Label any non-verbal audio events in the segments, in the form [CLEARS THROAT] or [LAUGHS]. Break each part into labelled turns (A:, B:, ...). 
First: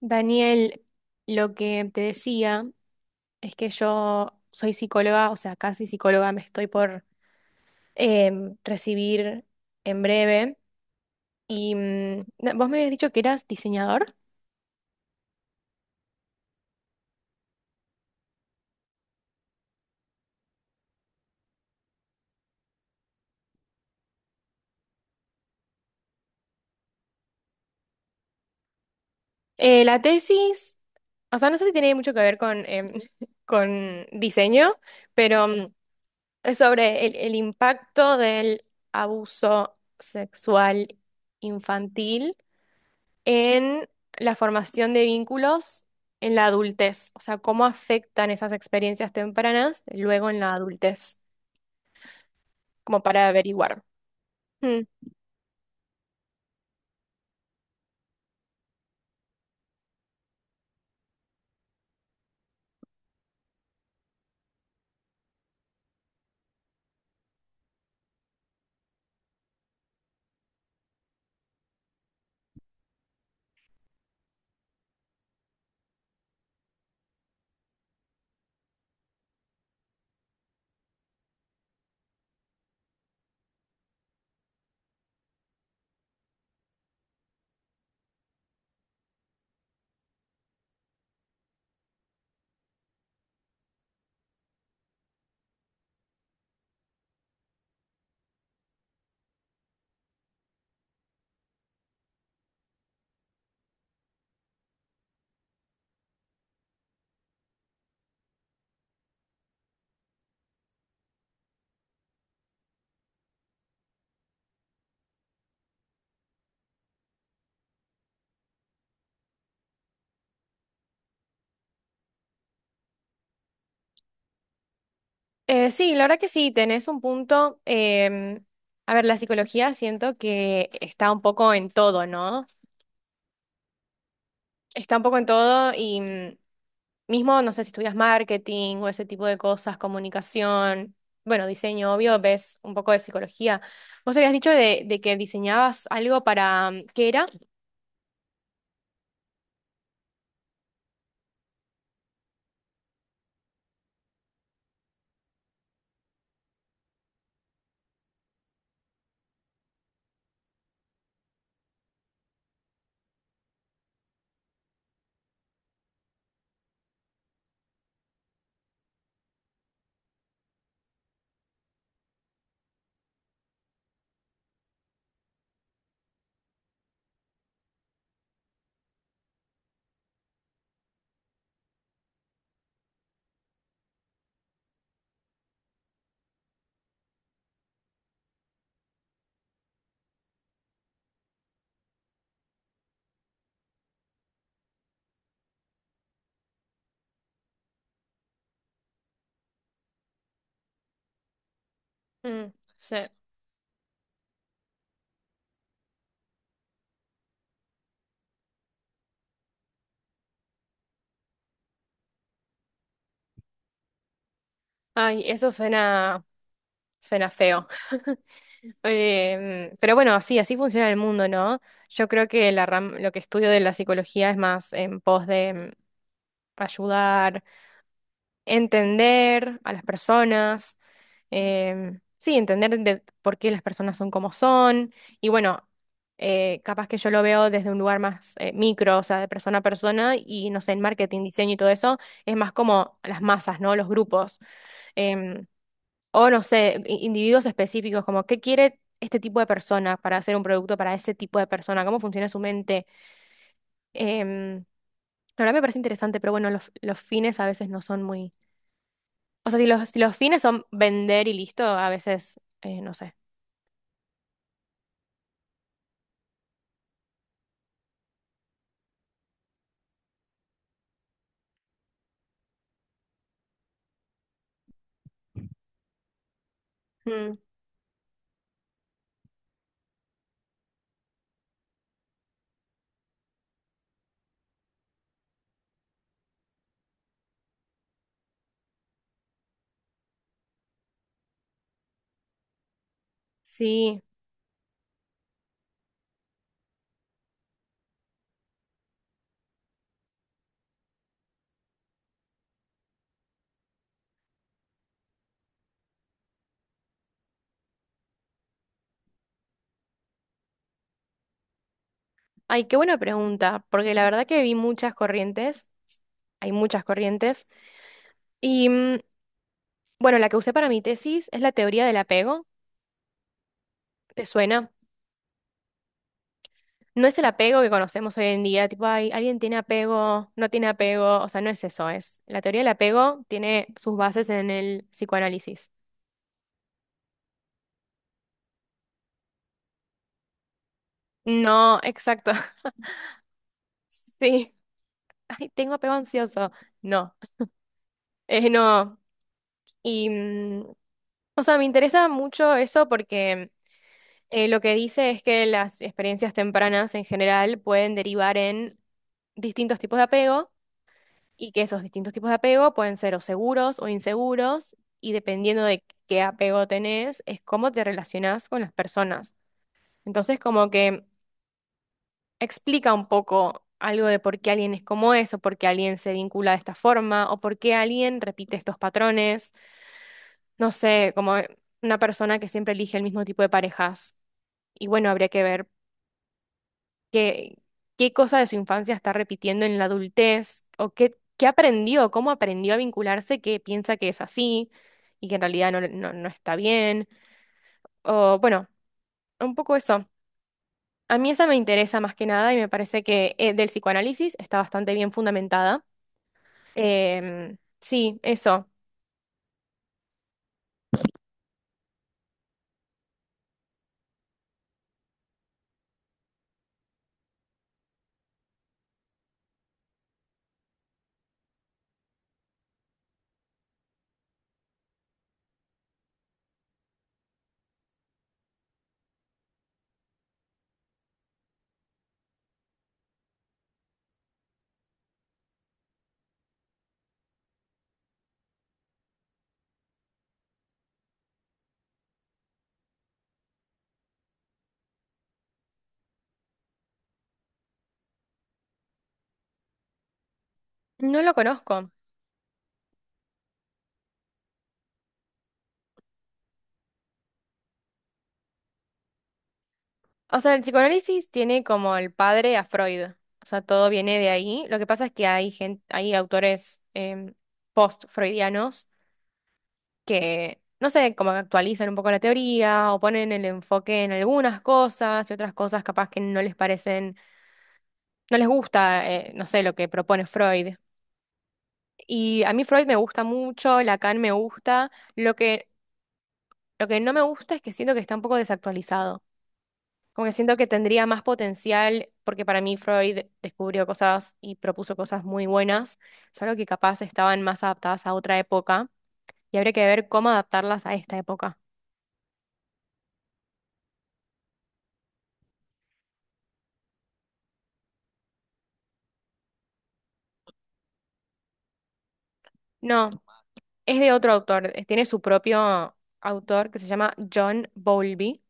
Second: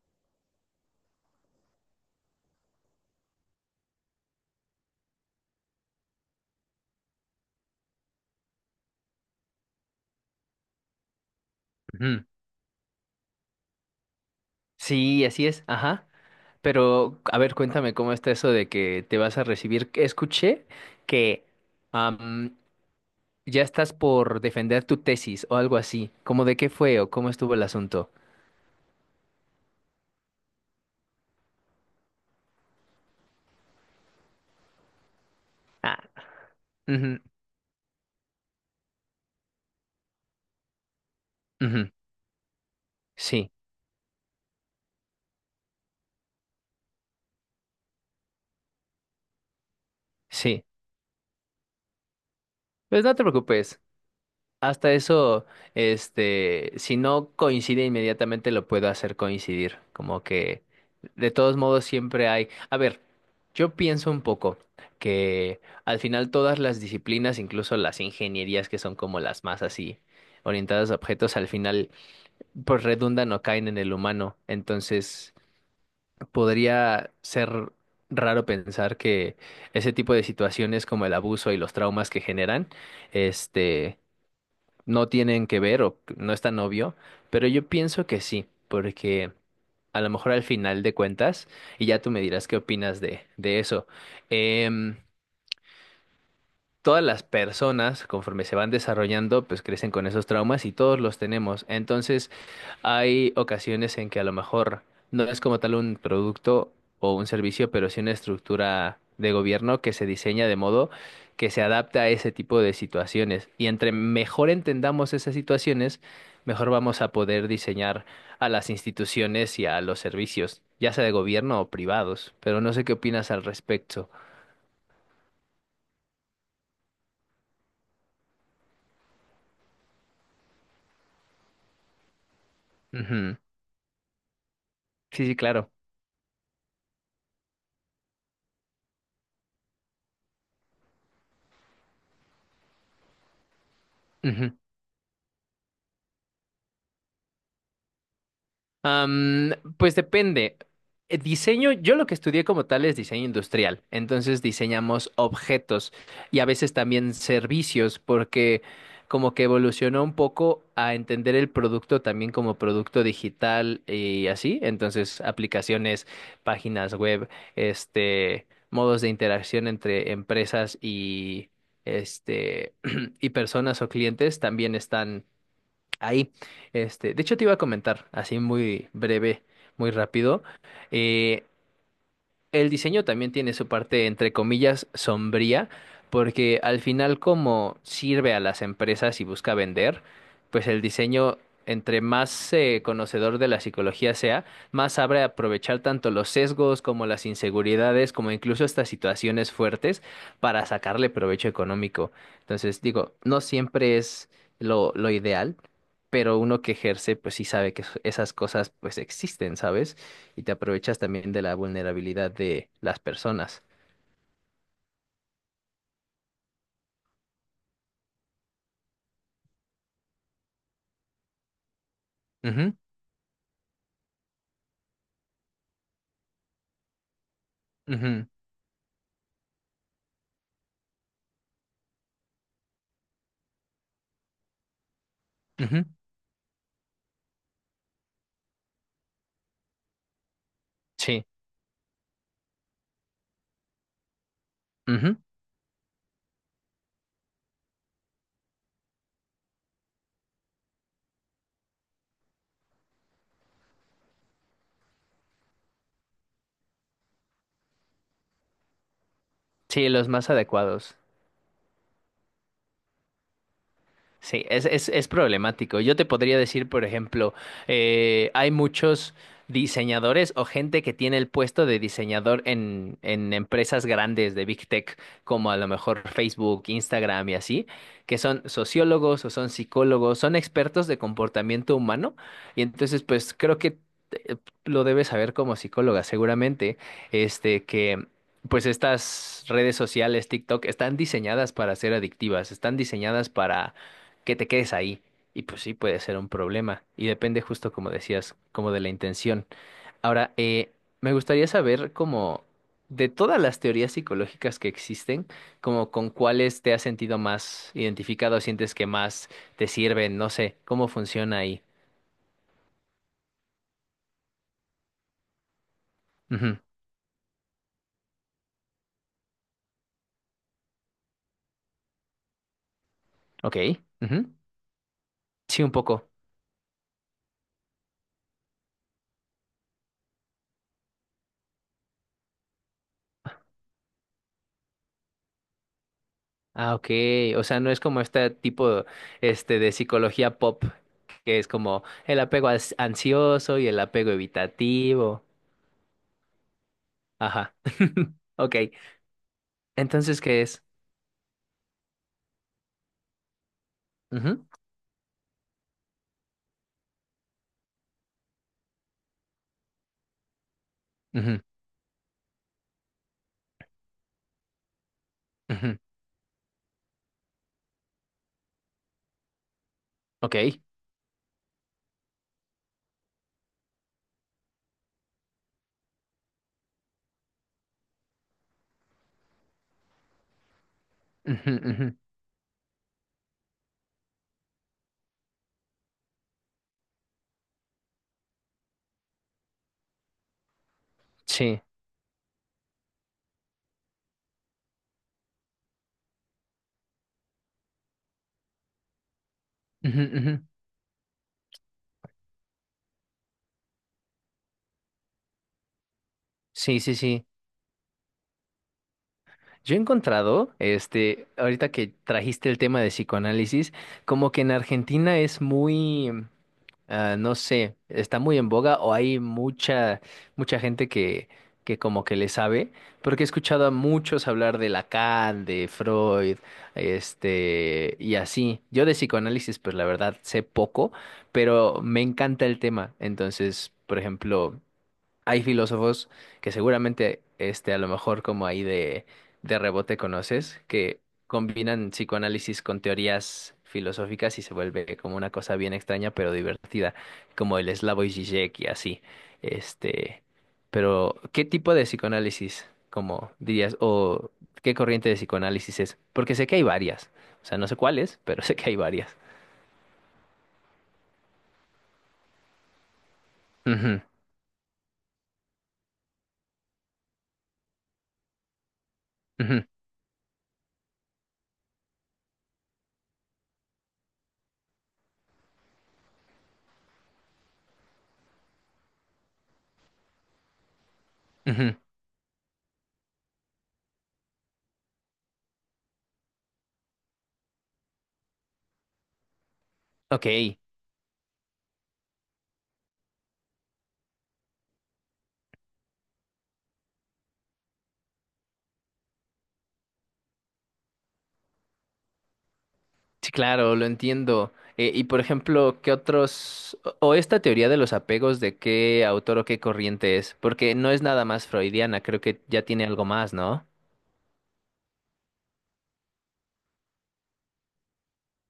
A: Daniel, lo que te decía es que yo soy psicóloga, o sea, casi psicóloga, me estoy por recibir en breve. Y
B: Ujú.
A: no, vos me habías dicho que eras diseñador.
B: Sí, así es, ajá. Pero, a ver, cuéntame cómo está eso de que te vas a recibir. Escuché que am, ya estás por defender tu tesis o algo así. ¿Cómo de qué fue o cómo estuvo el asunto?
A: La tesis, o sea, no sé si tiene mucho que ver con, [LAUGHS] con diseño, pero
B: Ah,
A: es sobre el impacto del abuso sexual
B: ujú, ujú.
A: infantil
B: Sí,
A: en la formación de vínculos en la adultez, o sea, cómo afectan esas experiencias tempranas luego en la
B: sí.
A: adultez, como
B: Pues no te
A: para
B: preocupes.
A: averiguar. Mm.
B: Hasta eso, si no coincide inmediatamente, lo puedo hacer coincidir. Como que, de todos modos, siempre hay. A ver, yo pienso un poco que al final todas las disciplinas, incluso las ingenierías que son como las más así, orientadas a objetos, al final, pues redundan o caen en el humano. Entonces, podría ser raro pensar que ese tipo de situaciones como el abuso y los traumas que generan, este no tienen que ver o que no es tan obvio, pero yo pienso que sí, porque a lo mejor al final de cuentas, y ya tú me dirás qué opinas de eso, em, todas las personas, conforme se van desarrollando, pues crecen con esos traumas y todos los tenemos. Entonces, hay ocasiones en que a lo mejor no es como tal un producto o un servicio, pero sí una estructura de gobierno que se diseña de modo que se adapta a ese tipo de situaciones. Y entre mejor entendamos esas situaciones, mejor vamos a poder diseñar a las instituciones y a los servicios, ya sea de gobierno o privados. Pero no sé qué opinas al respecto.
A: Sí, la verdad que sí, tenés un punto. A ver, la psicología siento que está un poco en todo, ¿no?
B: Ujú.
A: Está un poco en
B: Sí, sí, claro.
A: todo y mismo, no sé si estudias marketing o ese tipo de cosas, comunicación, bueno, diseño, obvio, ves un poco de psicología. Vos habías dicho
B: Ujú.
A: de que diseñabas algo para, ¿qué era?
B: Pues depende. Diseño, yo lo que estudié como tal es diseño industrial, entonces diseñamos objetos y a veces también servicios, porque como que evolucionó un poco a entender el producto también como producto digital y así, entonces aplicaciones, páginas web, modos de interacción entre empresas y este [CLEARS THROAT] y personas o clientes también están. Ahí, de hecho te iba a comentar, así muy breve, muy rápido, eh, el diseño también tiene su parte, entre comillas, sombría, porque al final como sirve a las empresas y busca vender, pues el diseño, entre más conocedor de la psicología sea, más sabe aprovechar tanto los sesgos como las inseguridades, como incluso estas situaciones fuertes para sacarle provecho económico.
A: Mm,
B: Entonces,
A: sí.
B: digo, no siempre es lo ideal, pero uno que ejerce, pues sí sabe que esas cosas pues existen, ¿sabes? Y te aprovechas también de la vulnerabilidad de las personas.
A: Ay, eso suena, suena feo. [LAUGHS] Pero bueno, así así funciona el mundo, ¿no? Yo creo que
B: Ujú,
A: lo que estudio de la psicología es más en pos de ayudar,
B: ujú,
A: entender a las personas, sí, entender de por qué las personas son como son. Y bueno,
B: ujú,
A: capaz que yo lo veo desde un lugar más micro, o sea, de persona a persona, y no sé, en marketing,
B: sí,
A: diseño y todo eso, es más como las masas, ¿no? Los grupos.
B: ujú.
A: Em, O no sé, individuos específicos, como qué quiere este tipo de persona para hacer un producto para ese tipo de persona, cómo funciona su mente. Em, la verdad me parece interesante, pero bueno, los fines a veces no son muy... O sea, si
B: Sí,
A: si
B: los
A: los
B: más
A: fines son
B: adecuados.
A: vender y listo, a veces, no sé.
B: Sí, es problemático. Yo te podría decir, por ejemplo, hay muchos diseñadores o gente que tiene el puesto de diseñador en empresas grandes de Big Tech, como a lo mejor Facebook, Instagram y
A: Mm.
B: así, que son sociólogos o son psicólogos, son expertos de comportamiento humano. Y entonces, pues creo que eh, lo debes saber como psicóloga, seguramente, que... Pues estas redes sociales, TikTok, están diseñadas para ser adictivas, están diseñadas para
A: Sí,
B: que te quedes ahí. Y pues sí, puede ser un problema. Y depende justo como decías, como de la intención. Ahora, me gustaría saber como de todas las teorías psicológicas que existen, como con cuáles te has sentido más identificado, sientes que más te sirven, no sé, cómo funciona ahí.
A: ay, qué buena pregunta, porque la verdad que vi muchas corrientes, hay
B: Ujú,
A: muchas corrientes, y bueno, la que usé para mi tesis es la teoría del apego,
B: Ok.
A: ¿te
B: Ujú.
A: suena?
B: Sí, un poco.
A: No es el apego que conocemos hoy en día, tipo, ay, alguien tiene apego, no tiene apego, o sea, no es eso, es. La teoría del apego tiene sus bases en el psicoanálisis.
B: Ah, ok. O sea, no es como este tipo, de psicología pop, que es
A: No,
B: como el
A: exacto,
B: apego ansioso y el apego
A: [LAUGHS] sí.
B: evitativo.
A: Ay, tengo apego ansioso. No,
B: Ajá. [LAUGHS] Ok.
A: no. Y,
B: Entonces, ¿qué es?
A: o sea, me interesa mucho eso porque
B: Ujú,
A: lo que dice es que las experiencias tempranas en general pueden derivar en distintos tipos de apego
B: ujú,
A: y que esos distintos tipos de apego pueden ser o seguros o inseguros, y dependiendo
B: ujú.
A: de qué apego tenés, es cómo te relacionás con las personas. Entonces,
B: Ok.
A: como que explica un poco algo de por qué alguien es como es, o por qué alguien se vincula de esta forma, o por qué alguien repite estos patrones, no sé, como
B: Ujú, ujú.
A: una persona que siempre elige el mismo tipo de parejas. Y bueno, habría que ver qué, qué cosa de su infancia está repitiendo en la adultez o qué, qué
B: Sí.
A: aprendió, cómo aprendió a vincularse que piensa que es así y que en realidad no, no, no está bien. O bueno, un poco
B: Ujú,
A: eso.
B: ujú.
A: A mí esa me interesa más que nada y me parece que del psicoanálisis está bastante bien fundamentada.
B: Sí, sí, sí.
A: Sí, eso.
B: Yo he encontrado, ahorita que trajiste el tema de psicoanálisis, como que en Argentina Ah, no sé, está muy en boga o hay mucha gente que como que le sabe, porque he escuchado a muchos hablar de Lacan, de Freud, y así. Yo de psicoanálisis, pues la verdad sé poco, pero me encanta el tema. Entonces, por ejemplo, hay filósofos que seguramente, a lo mejor como ahí de rebote conoces, que combinan psicoanálisis con teorías filosóficas y se vuelve como una cosa bien extraña pero divertida, como el Slavoj Žižek y así. Este, pero,
A: No lo
B: ¿qué tipo de
A: conozco.
B: psicoanálisis, como dirías, o qué corriente de psicoanálisis es? Porque sé que hay varias, o sea, no sé cuáles, pero [LAUGHS] sé que hay varias.
A: O sea, el psicoanálisis tiene como el padre a Freud. O sea, todo
B: Ujú,
A: viene de ahí. Lo que pasa es que hay gente, hay autores post-freudianos
B: ujú,
A: que, no sé, como que actualizan un poco la teoría o ponen el enfoque en algunas cosas y otras cosas capaz que no les parecen, no les gusta, no sé, lo que propone Freud.
B: ujú.
A: Y a mí Freud me gusta mucho, Lacan me gusta, lo que no me gusta es que siento que está un poco desactualizado. Como
B: Ok,
A: que siento que tendría más potencial, porque para mí Freud descubrió cosas y propuso cosas muy buenas, solo que capaz estaban más adaptadas a otra época y habría que ver cómo adaptarlas a esta época.
B: sí, claro, lo entiendo. Y por ejemplo, ¿qué otros, o esta teoría de los apegos, de qué autor o qué corriente es? Porque no es nada más freudiana, creo que ya tiene algo
A: No,
B: más, ¿no?
A: es de otro autor, tiene su propio autor que se llama John Bowlby,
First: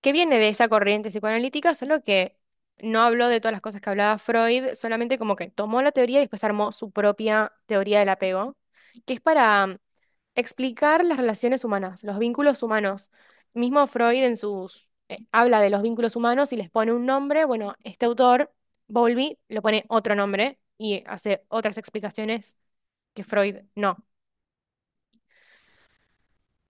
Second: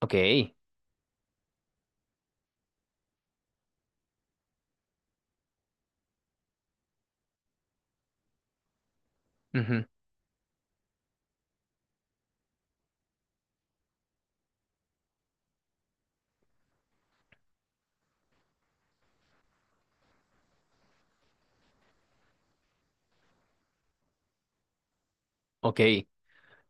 A: que viene de
B: Ok,
A: esa corriente psicoanalítica, solo que no habló de todas las cosas que hablaba Freud, solamente como que tomó la teoría y después armó su propia teoría del apego, que es para
B: ujú,
A: explicar las relaciones humanas, los vínculos humanos. Mismo Freud en sus habla de los vínculos humanos y les pone un nombre, bueno, este autor, Bowlby, le pone otro nombre y hace otras explicaciones que Freud no.
B: ok.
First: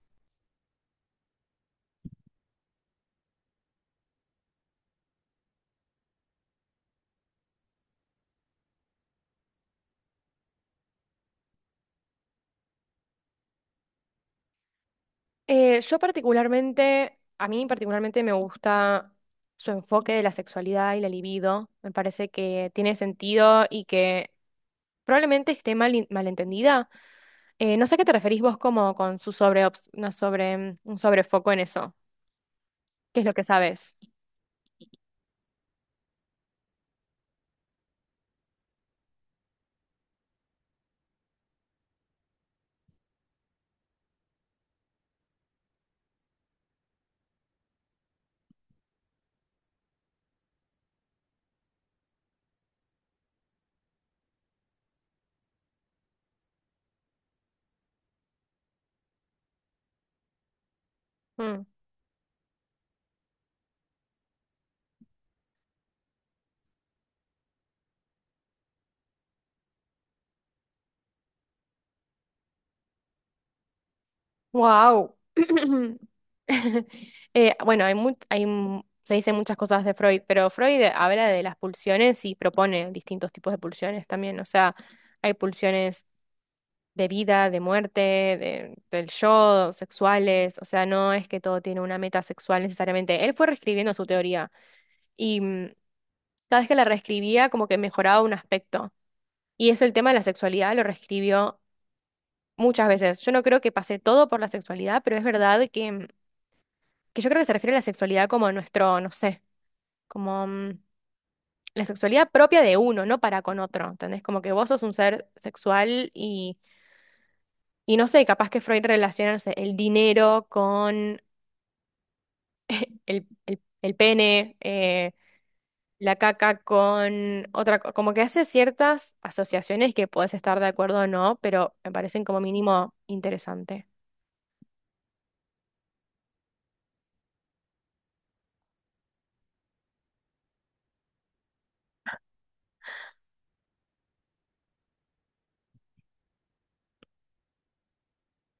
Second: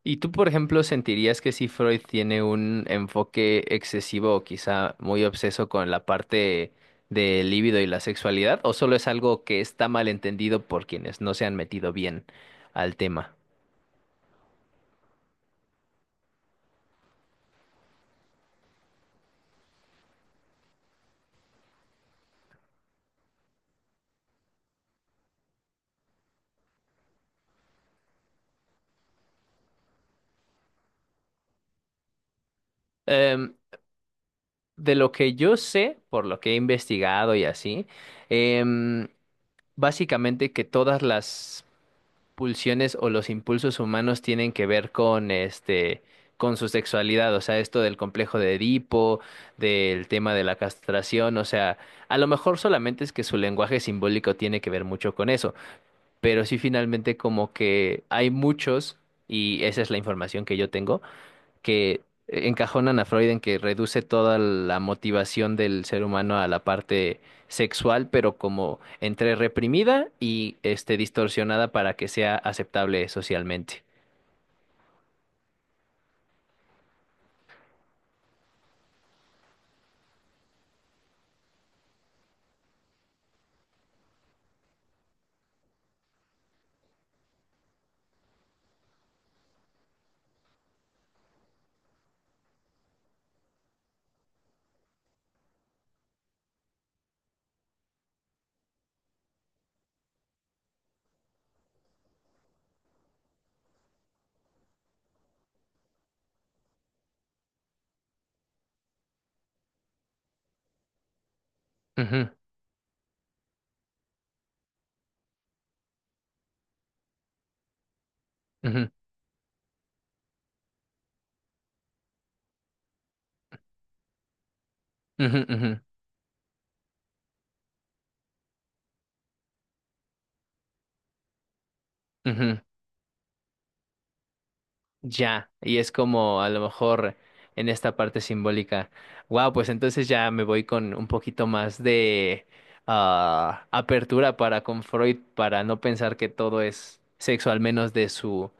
B: ¿Y tú, por ejemplo, sentirías que si Freud tiene un enfoque excesivo o quizá muy obseso con la parte del libido y la sexualidad, o solo es algo que está mal entendido por quienes no se han metido bien al tema?
A: Yo particularmente, a mí particularmente me gusta su enfoque de la sexualidad y la libido. Me parece que tiene sentido y que probablemente esté mal, malentendida. No sé a qué te referís vos como con su sobre, una sobre, un sobrefoco en eso. ¿Qué es lo que sabes?
B: De lo que yo sé, por lo que he investigado y así, em, básicamente que todas las pulsiones o los impulsos humanos tienen que ver con con su sexualidad, o sea, esto del complejo de Edipo, del tema de la castración, o sea, a lo mejor solamente es que su lenguaje simbólico tiene que ver mucho con eso, pero sí finalmente como que hay muchos, y esa es la información que yo tengo que encajonan a Freud en que reduce toda la motivación del ser humano a la parte sexual, pero como entre reprimida y distorsionada para que sea aceptable socialmente.
A: Wow. [CLEARS THROAT] Bueno, hay se dicen muchas cosas de Freud, pero Freud habla de las pulsiones y propone distintos tipos de pulsiones también. O sea, hay pulsiones de vida, de muerte, del yo, sexuales, o sea, no es que todo tiene una meta sexual necesariamente. Él fue reescribiendo su teoría y cada vez que la reescribía como que mejoraba un aspecto. Y eso el tema de la sexualidad lo reescribió muchas veces. Yo no creo que pase todo por la sexualidad, pero es verdad que, que yo creo que se refiere a la sexualidad como a nuestro, no sé, como la
B: Ujú,
A: sexualidad propia de uno, no para con otro, ¿entendés? Como que vos sos un ser sexual y... Y no sé, capaz que Freud
B: ujú,
A: relaciona, no sé, el dinero con el pene,
B: ujú, ujú,
A: la caca con otra, como que hace ciertas asociaciones que puedes estar de acuerdo o no, pero me parecen como
B: ujú.
A: mínimo interesante.
B: Ya, y es como a lo mejor en esta parte simbólica. Wow, pues entonces ya me voy con un poquito más de apertura para con Freud, para no pensar que todo es sexo, al menos de su,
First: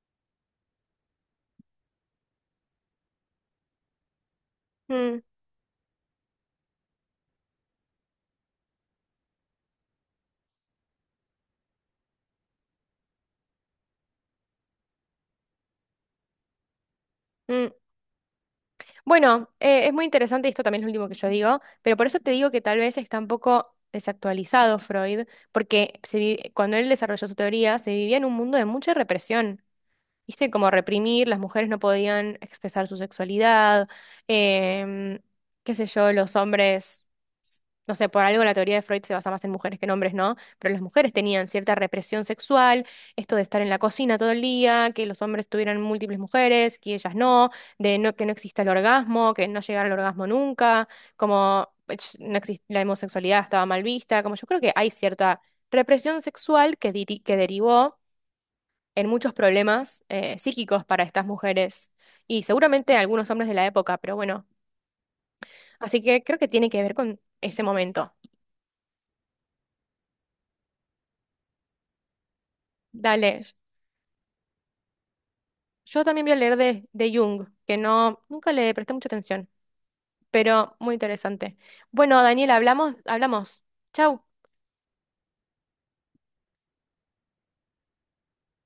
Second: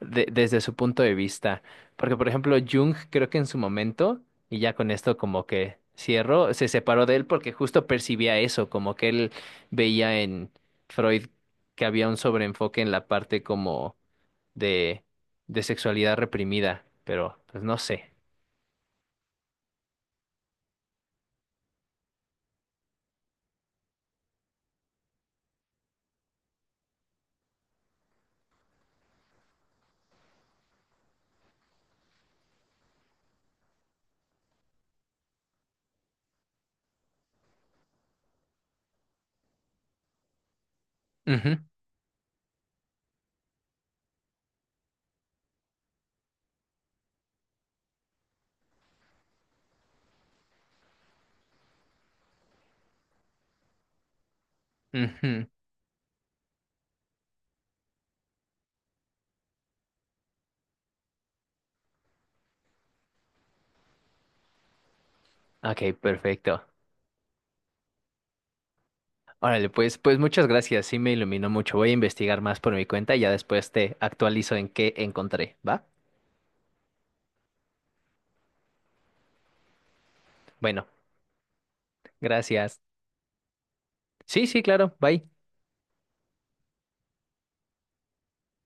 B: de- desde su punto de vista. Porque, por ejemplo, Jung creo que en su momento, y ya con esto
A: Mm,
B: como que cierro, se separó de él porque justo percibía eso, como que él veía en Freud que había un sobreenfoque en la parte como de, de sexualidad reprimida, pero pues
A: mm.
B: no sé.
A: Bueno, es muy interesante, y esto también es lo último que yo digo, pero por eso te digo que tal vez está un poco desactualizado Freud, porque cuando él desarrolló su teoría se vivía en un mundo de mucha represión. Viste, como reprimir, las mujeres no podían expresar su sexualidad, em, qué sé yo, los hombres, no sé, por algo la teoría de Freud se basa más en mujeres que en hombres, ¿no? Pero las mujeres tenían
B: Ujú,
A: cierta represión sexual, esto de estar en la cocina todo el día, que los hombres tuvieran múltiples mujeres, que ellas no, de no, que no exista el orgasmo, que no llegara al orgasmo nunca, como ech, no exis- la homosexualidad estaba mal vista, como yo creo que hay cierta
B: ujú.
A: represión sexual que derivó en muchos problemas psíquicos para estas mujeres y seguramente algunos hombres de la época, pero bueno,
B: Ok,
A: así que creo que
B: perfecto.
A: tiene que ver con ese momento.
B: Órale, pues, muchas gracias, sí me iluminó mucho. Voy a investigar más por mi cuenta y ya
A: Dale,
B: después te actualizo en qué encontré, ¿va?
A: yo también voy a leer de Jung, que no, nunca le presté mucha atención, pero
B: Bueno,
A: muy interesante. Bueno, Daniel,
B: gracias.
A: hablamos, hablamos. Chau.
B: Sí, sí, claro, bye.